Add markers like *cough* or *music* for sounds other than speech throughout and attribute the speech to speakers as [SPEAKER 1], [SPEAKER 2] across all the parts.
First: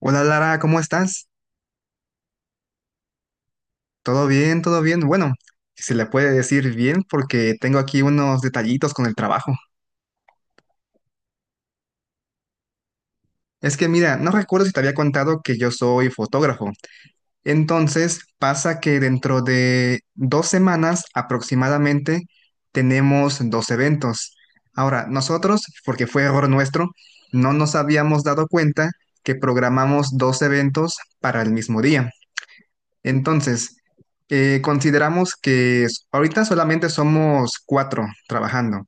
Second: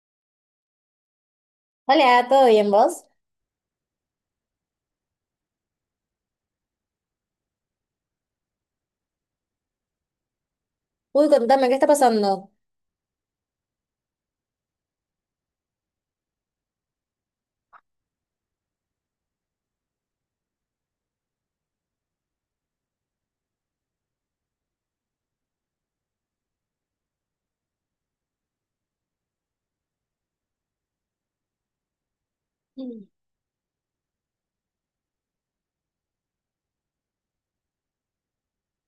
[SPEAKER 1] Hola Lara, ¿cómo estás?
[SPEAKER 2] Hola, ¿todo bien vos?
[SPEAKER 1] ¿Todo bien? ¿Todo bien? Bueno, si se le puede decir bien porque tengo aquí unos detallitos con el trabajo.
[SPEAKER 2] Uy, contame, ¿qué está pasando?
[SPEAKER 1] Es que mira, no recuerdo si te había contado que yo soy fotógrafo. Entonces, pasa que dentro de 2 semanas aproximadamente tenemos dos eventos. Ahora, nosotros, porque fue error nuestro, no nos habíamos dado cuenta que programamos dos eventos para el mismo día.
[SPEAKER 2] Mm.
[SPEAKER 1] Entonces, consideramos que ahorita solamente somos cuatro trabajando,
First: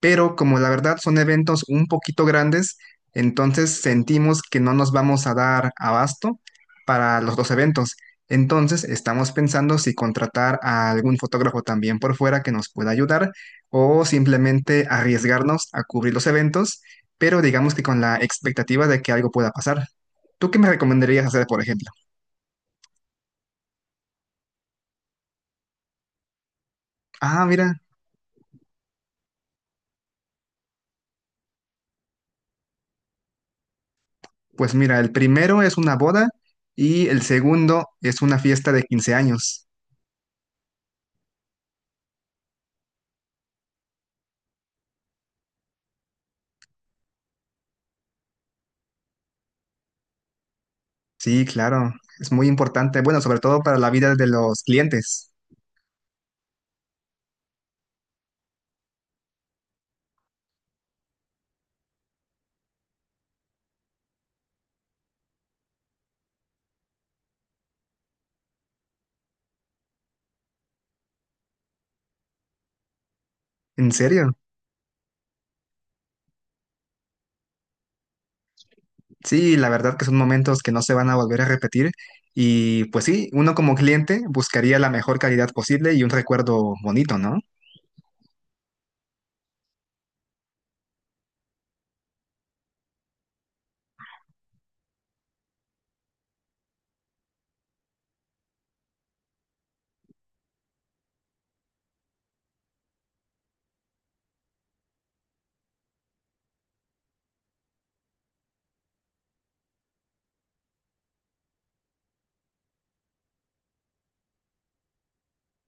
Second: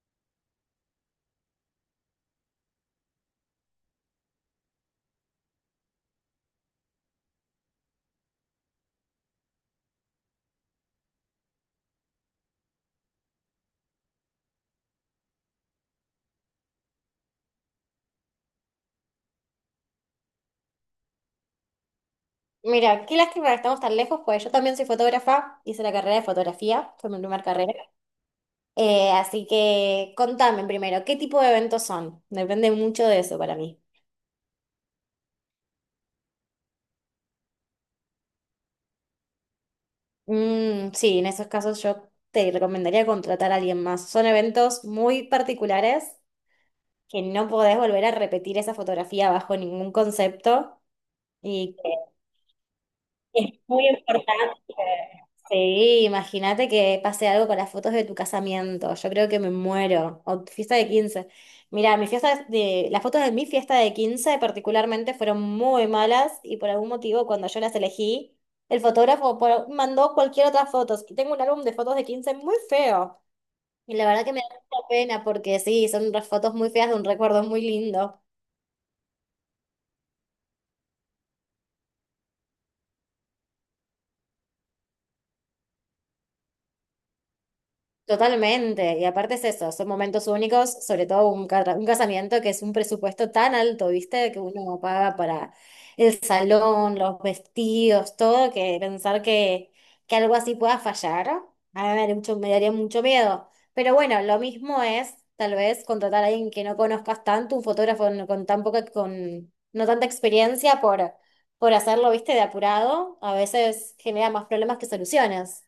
[SPEAKER 1] pero como la verdad son eventos un poquito grandes, entonces sentimos que no nos vamos a dar abasto para los dos eventos. Entonces estamos pensando si contratar a algún fotógrafo también por fuera que nos pueda ayudar o simplemente arriesgarnos a cubrir los eventos, pero digamos que con la expectativa de que algo pueda pasar. ¿Tú qué me recomendarías hacer, por ejemplo?
[SPEAKER 2] Mira, qué lástima que estamos tan lejos, pues yo también soy fotógrafa, hice la carrera de fotografía, fue mi primera
[SPEAKER 1] Ah, mira.
[SPEAKER 2] carrera. Así que contame primero, ¿qué tipo de eventos son? Depende mucho de eso para mí.
[SPEAKER 1] Pues mira, el primero es una boda y el segundo es una fiesta de 15 años.
[SPEAKER 2] Mm, sí, en esos casos yo te recomendaría contratar a alguien más. Son eventos muy particulares que no podés volver a repetir esa fotografía bajo ningún concepto.
[SPEAKER 1] Sí,
[SPEAKER 2] Y
[SPEAKER 1] claro, es muy importante, bueno, sobre
[SPEAKER 2] es
[SPEAKER 1] todo para
[SPEAKER 2] muy
[SPEAKER 1] la vida de
[SPEAKER 2] importante.
[SPEAKER 1] los clientes.
[SPEAKER 2] Sí, imagínate que pase algo con las fotos de tu casamiento. Yo creo que me muero. O tu fiesta de quince. Mira, las fotos de mi fiesta de 15 particularmente fueron muy malas y por algún motivo cuando yo las elegí, mandó cualquier otra fotos. Y tengo un álbum de fotos de 15 muy feo.
[SPEAKER 1] En
[SPEAKER 2] Y la verdad que
[SPEAKER 1] serio,
[SPEAKER 2] me da mucha pena porque sí, son unas fotos muy feas de un recuerdo muy lindo.
[SPEAKER 1] sí, la verdad que son momentos que no se van a volver a repetir y pues sí, uno como cliente buscaría la mejor calidad posible y un recuerdo bonito, ¿no?
[SPEAKER 2] Totalmente, y aparte es eso, son momentos únicos, sobre todo un casamiento que es un presupuesto tan alto, ¿viste? Que uno no paga para el salón, los vestidos, todo, que pensar que algo así pueda fallar, a mí me daría me daría mucho miedo. Pero bueno, lo mismo es tal vez contratar a alguien que no conozcas tanto, un fotógrafo no- con tan con no tanta experiencia por hacerlo, ¿viste? De apurado, a veces genera más problemas que soluciones.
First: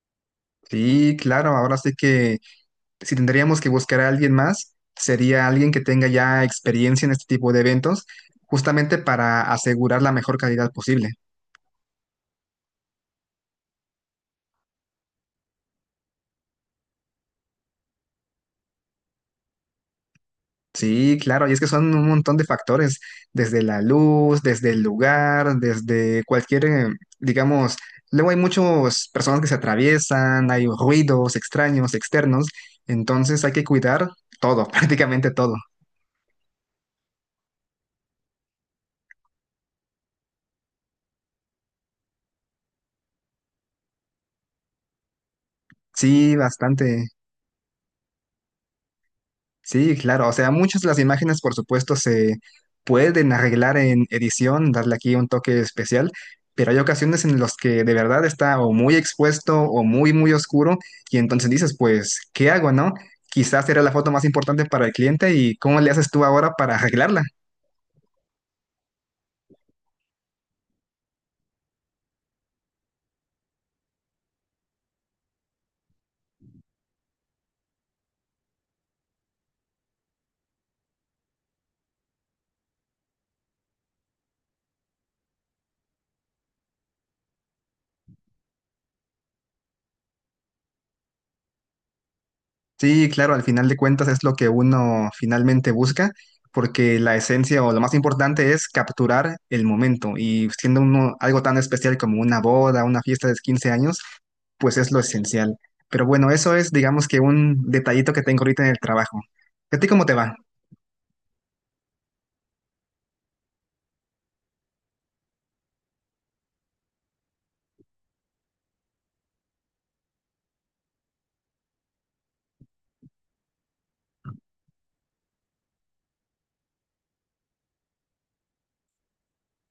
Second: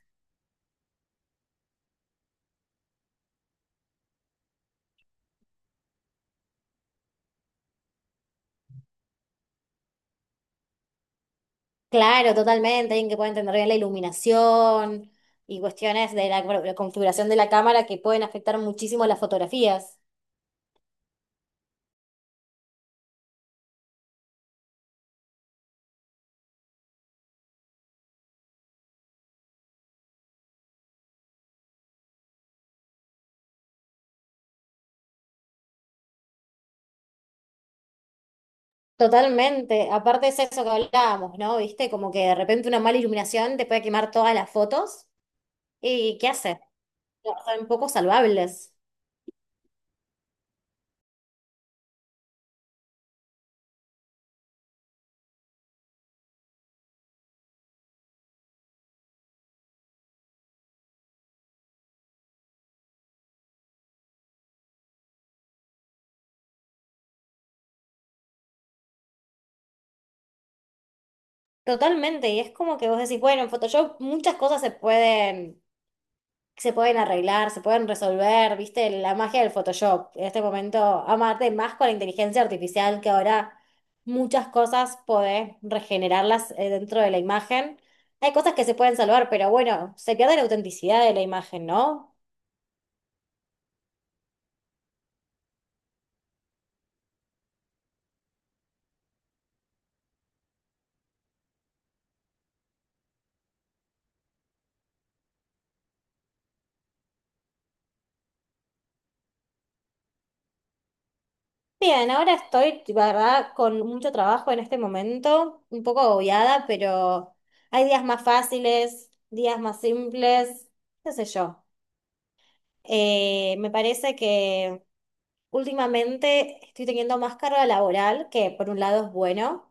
[SPEAKER 1] Sí, claro, ahora sí que si tendríamos que buscar a alguien más, sería alguien que tenga ya experiencia en este tipo de eventos, justamente para asegurar la mejor calidad posible.
[SPEAKER 2] Claro, totalmente, alguien que pueda entender bien la iluminación y cuestiones bueno, la configuración de la cámara que pueden afectar muchísimo las fotografías.
[SPEAKER 1] Sí, claro, y es que son un montón de factores, desde la luz, desde el lugar, desde cualquier, digamos, luego hay muchas personas que se atraviesan, hay ruidos extraños, externos, entonces hay que cuidar todo, *laughs* prácticamente todo.
[SPEAKER 2] Totalmente, aparte es eso que hablábamos, ¿no? ¿Viste? Como que de repente una mala iluminación te puede quemar todas las fotos. Y ¿qué
[SPEAKER 1] Sí,
[SPEAKER 2] hace?
[SPEAKER 1] bastante.
[SPEAKER 2] No, son poco salvables.
[SPEAKER 1] Sí, claro, o sea, muchas de las imágenes, por supuesto, se pueden arreglar en edición, darle aquí un toque especial, pero hay ocasiones en las que de verdad está o muy expuesto o muy, muy oscuro, y entonces dices, pues, ¿qué hago, no? Quizás era la foto más importante para el cliente y ¿cómo le haces tú ahora para arreglarla?
[SPEAKER 2] Totalmente, y es como que vos decís, bueno, en Photoshop muchas cosas se pueden arreglar, se pueden resolver, viste, la magia del Photoshop. En este momento, amarte más con la inteligencia artificial, que ahora muchas cosas podés regenerarlas dentro de la imagen. Hay cosas que se pueden salvar, pero bueno, se pierde la autenticidad de la imagen, ¿no?
[SPEAKER 1] Sí, claro, al final de cuentas es lo que uno finalmente busca, porque la esencia o lo más importante es capturar el momento y siendo uno algo tan especial como una boda, una fiesta de 15 años, pues es lo esencial. Pero bueno, eso es, digamos que un detallito que tengo ahorita en el trabajo. ¿A ti cómo te va?
[SPEAKER 2] Bien, ahora estoy, la verdad, con mucho trabajo en este momento, un poco agobiada, pero hay días más fáciles, días más simples, qué sé yo. Me parece que últimamente estoy teniendo más carga laboral, que por un lado es bueno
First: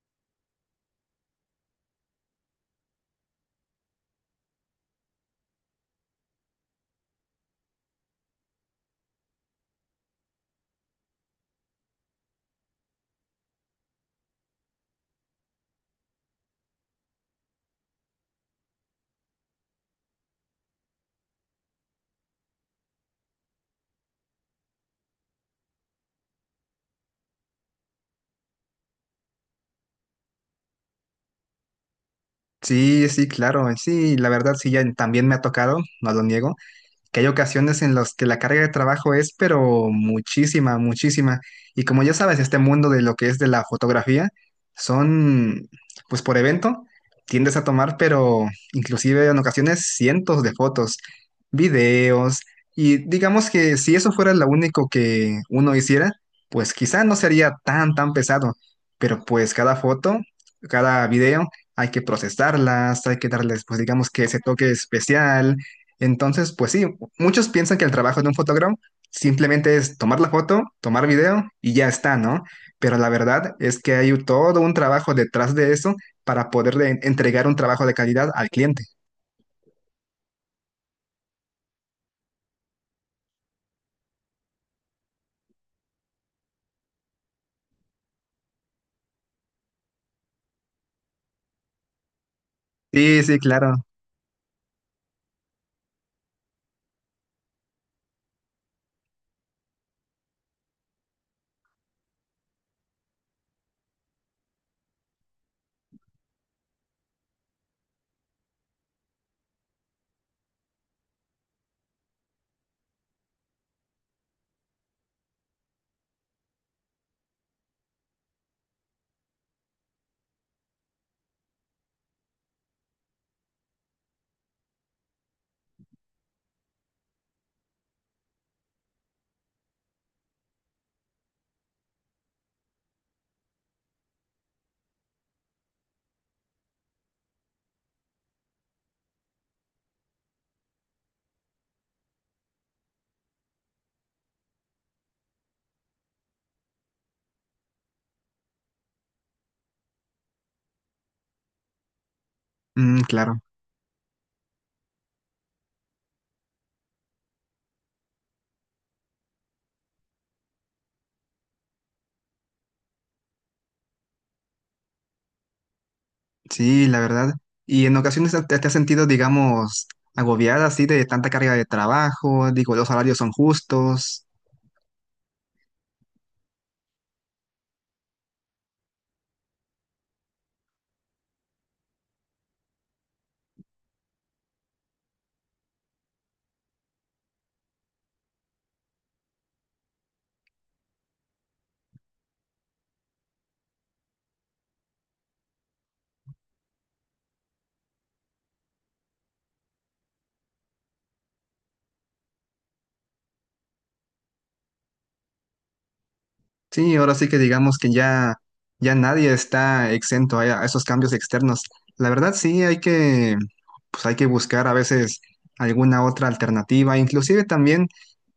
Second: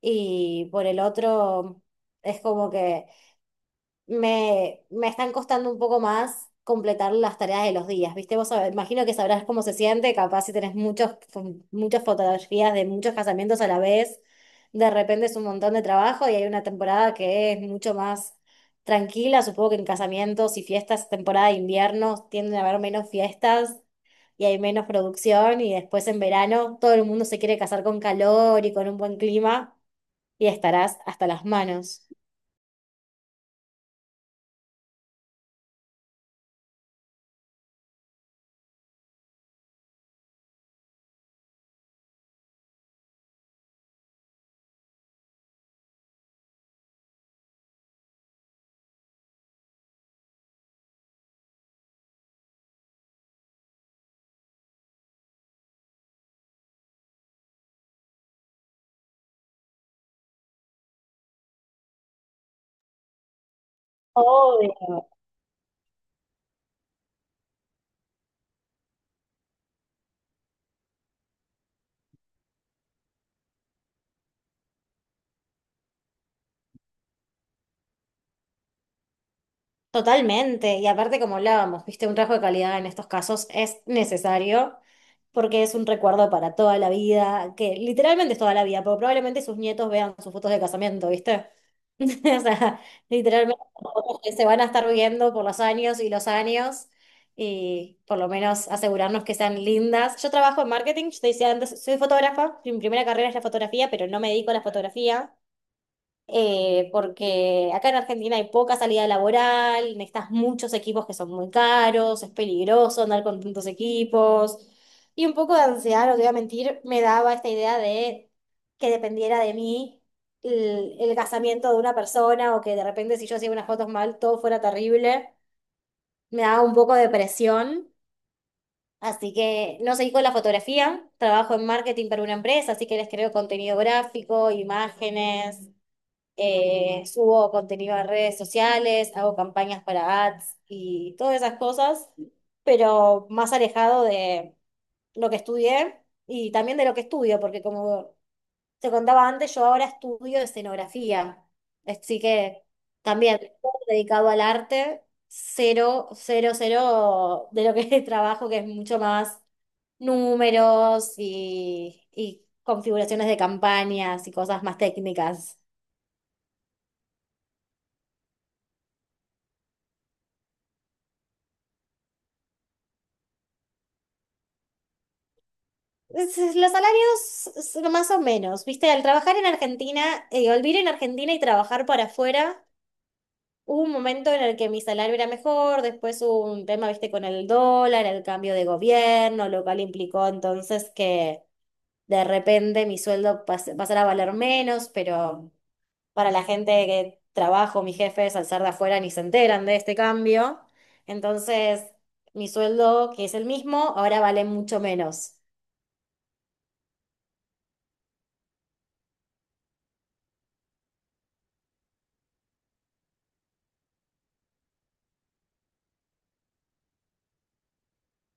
[SPEAKER 2] y por el otro es como que me están costando un poco más completar las tareas de los días, ¿viste? Imagino que sabrás cómo se siente, capaz si tenés muchas fotografías de muchos casamientos a la vez, de repente es un montón de trabajo y hay una temporada que es mucho más tranquila, supongo que en casamientos y fiestas, temporada de invierno, tienden a haber menos fiestas y hay menos producción, y después en verano todo el mundo se quiere casar con calor y con un buen clima y estarás hasta las manos.
[SPEAKER 1] Sí, sí, claro, sí, la verdad sí, ya también me ha tocado, no lo niego, que hay ocasiones en las que la carga de trabajo es, pero muchísima, muchísima. Y como ya sabes, este mundo de lo que es de la fotografía, son, pues por evento, tiendes a tomar, pero inclusive en ocasiones cientos de fotos, videos, y digamos que si eso fuera lo único que uno hiciera, pues quizá no sería tan, tan pesado, pero pues cada foto, cada video, hay que procesarlas, hay que darles, pues digamos que ese toque
[SPEAKER 2] Obvio.
[SPEAKER 1] especial. Entonces, pues sí, muchos piensan que el trabajo de un fotógrafo simplemente es tomar la foto, tomar video y ya está, ¿no? Pero la verdad es que hay todo un trabajo detrás de eso para poderle entregar un trabajo de calidad al cliente.
[SPEAKER 2] Totalmente, y aparte como hablábamos, viste, un rasgo de calidad en estos casos es necesario, porque es un recuerdo para toda la vida, que literalmente es toda la vida, porque probablemente sus nietos vean sus fotos de casamiento, ¿viste? *laughs* O sea,
[SPEAKER 1] Sí, sí,
[SPEAKER 2] literalmente
[SPEAKER 1] claro.
[SPEAKER 2] son fotos que se van a estar viendo por los años y los años, y por lo menos asegurarnos que sean lindas. Yo trabajo en marketing, yo te decía antes, soy fotógrafa, mi primera carrera es la fotografía, pero no me dedico a la fotografía, porque acá en Argentina hay poca salida laboral, necesitas muchos equipos que son muy caros, es peligroso andar con tantos equipos. Y un poco de ansiedad, no te voy a mentir, me daba esta idea de que dependiera de mí el casamiento de una persona, o que de repente si yo hacía unas fotos mal todo fuera terrible. Me daba un poco de presión. Así que no seguí con la fotografía, trabajo en marketing para una empresa, así que les creo contenido gráfico, imágenes, subo contenido a redes sociales, hago campañas para ads y todas esas cosas, pero más alejado de lo que estudié y también de lo que estudio, porque como te contaba antes, yo ahora estudio escenografía, así que
[SPEAKER 1] Mm,
[SPEAKER 2] también
[SPEAKER 1] claro.
[SPEAKER 2] todo dedicado al arte, cero, cero, cero de lo que *laughs* es trabajo, que es mucho más números y configuraciones de campañas y cosas más técnicas.
[SPEAKER 1] Sí, la verdad. Y en ocasiones te, te has sentido, digamos, agobiada así de tanta carga de trabajo, digo, los salarios son justos.
[SPEAKER 2] Los más o menos, viste, al trabajar en Argentina, al vivir en Argentina y trabajar para afuera, hubo un momento en el que mi salario era mejor, después hubo un tema, viste, con el dólar, el cambio de gobierno, lo cual implicó entonces que de repente mi pasara a valer menos, pero para la gente que trabajo, mis jefes, al ser de afuera, ni se enteran de este cambio. Entonces, mi sueldo, que es el mismo, ahora vale mucho menos.
[SPEAKER 1] Sí, ahora sí que digamos que ya, ya nadie está exento a esos cambios externos. La verdad sí hay que, pues hay que buscar a veces alguna otra alternativa, inclusive también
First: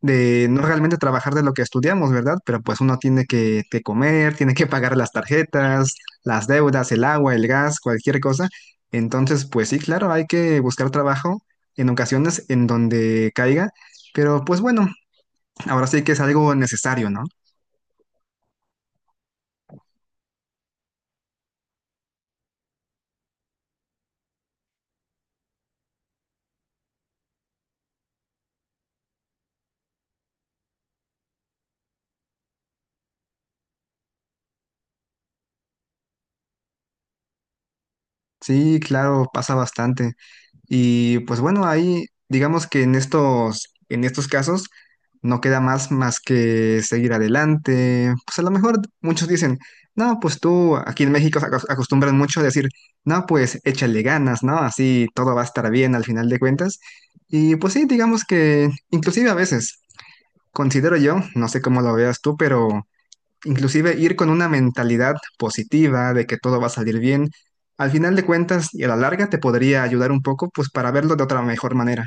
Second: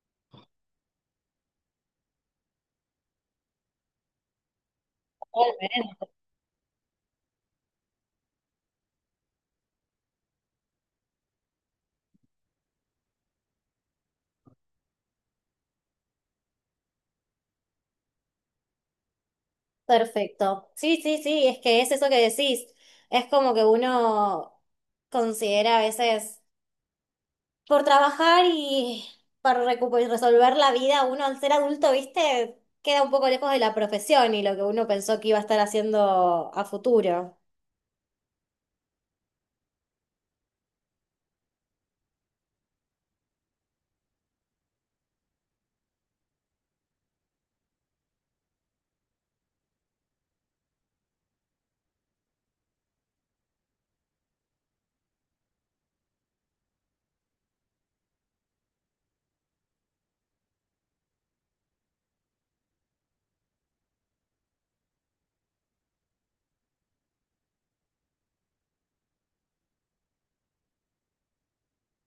[SPEAKER 1] de no realmente trabajar de lo que estudiamos, ¿verdad? Pero pues uno tiene que comer, tiene que pagar las tarjetas, las deudas, el agua, el gas, cualquier cosa. Entonces, pues sí, claro, hay que buscar trabajo en ocasiones en donde caiga, pero pues bueno, ahora sí que es algo necesario, ¿no?
[SPEAKER 2] Perfecto. Sí, sí, sí, es que es eso que decís. Es como que uno considera a veces por trabajar y y resolver la vida, uno al ser adulto, viste, queda un poco lejos de la profesión y lo que uno pensó que iba a estar haciendo a futuro.
[SPEAKER 1] Sí, claro, pasa bastante. Y pues bueno, ahí digamos que en estos casos no queda más que seguir adelante. Pues a lo mejor muchos dicen, no, pues tú aquí en México se acostumbran mucho a decir, no, pues échale ganas, ¿no? Así todo va a estar bien al final de cuentas. Y pues sí, digamos que inclusive a veces considero yo, no sé cómo lo veas tú, pero inclusive ir con una mentalidad positiva de que todo va a salir bien, al final de cuentas y a la larga te podría ayudar un poco, pues para verlo de otra mejor manera.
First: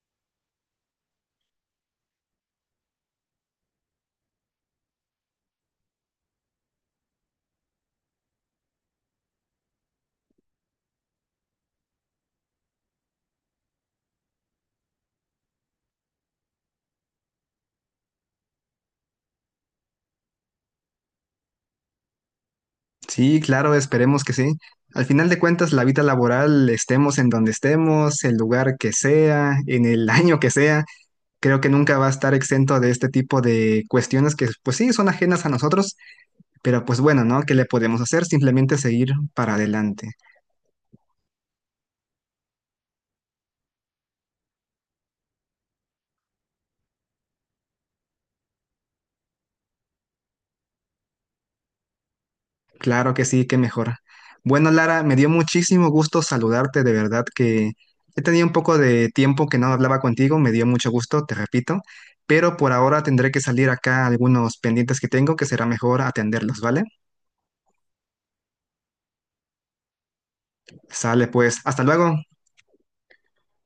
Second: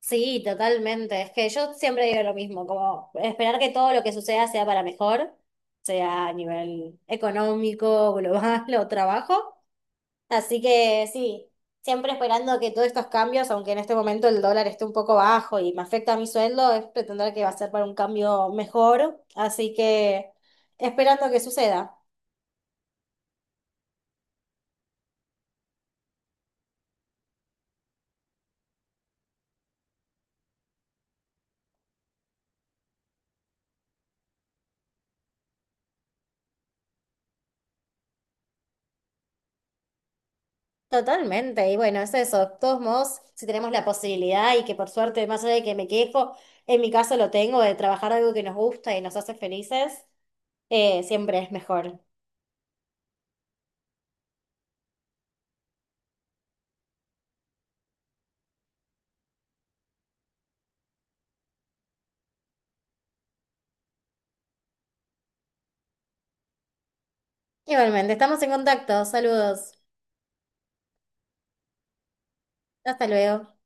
[SPEAKER 2] Sí, totalmente. Es que yo siempre digo lo mismo, como esperar que todo lo que suceda sea para mejor, sea a nivel económico, global *laughs* o trabajo. Así que sí, siempre esperando que todos estos cambios, aunque en este momento el dólar esté un poco bajo y me afecta a mi sueldo, es pretender que va a ser para un cambio mejor. Así que esperando que suceda.
[SPEAKER 1] Sí, claro, esperemos que sí. Al final de cuentas, la vida laboral, estemos en donde estemos, el lugar que sea, en el *laughs* año que sea, creo que nunca va a estar exento de este tipo de cuestiones que, pues sí, son ajenas a nosotros, pero pues bueno, ¿no? ¿Qué le podemos hacer? Simplemente seguir para adelante.
[SPEAKER 2] Totalmente, y bueno, es eso. De todos modos, si tenemos la posibilidad, y que por suerte, más allá de que me quejo, en mi caso lo tengo, de trabajar algo que nos gusta y nos hace felices, siempre es mejor.
[SPEAKER 1] Claro que sí, qué mejor. Bueno, Lara, me dio muchísimo gusto saludarte, de verdad que he tenido un poco de tiempo que no hablaba contigo, me dio mucho gusto, te repito, pero por ahora tendré que salir acá algunos pendientes que tengo, que será mejor atenderlos, ¿vale?
[SPEAKER 2] Igualmente, estamos en contacto. Saludos.
[SPEAKER 1] Sale pues, hasta luego.
[SPEAKER 2] Hasta luego.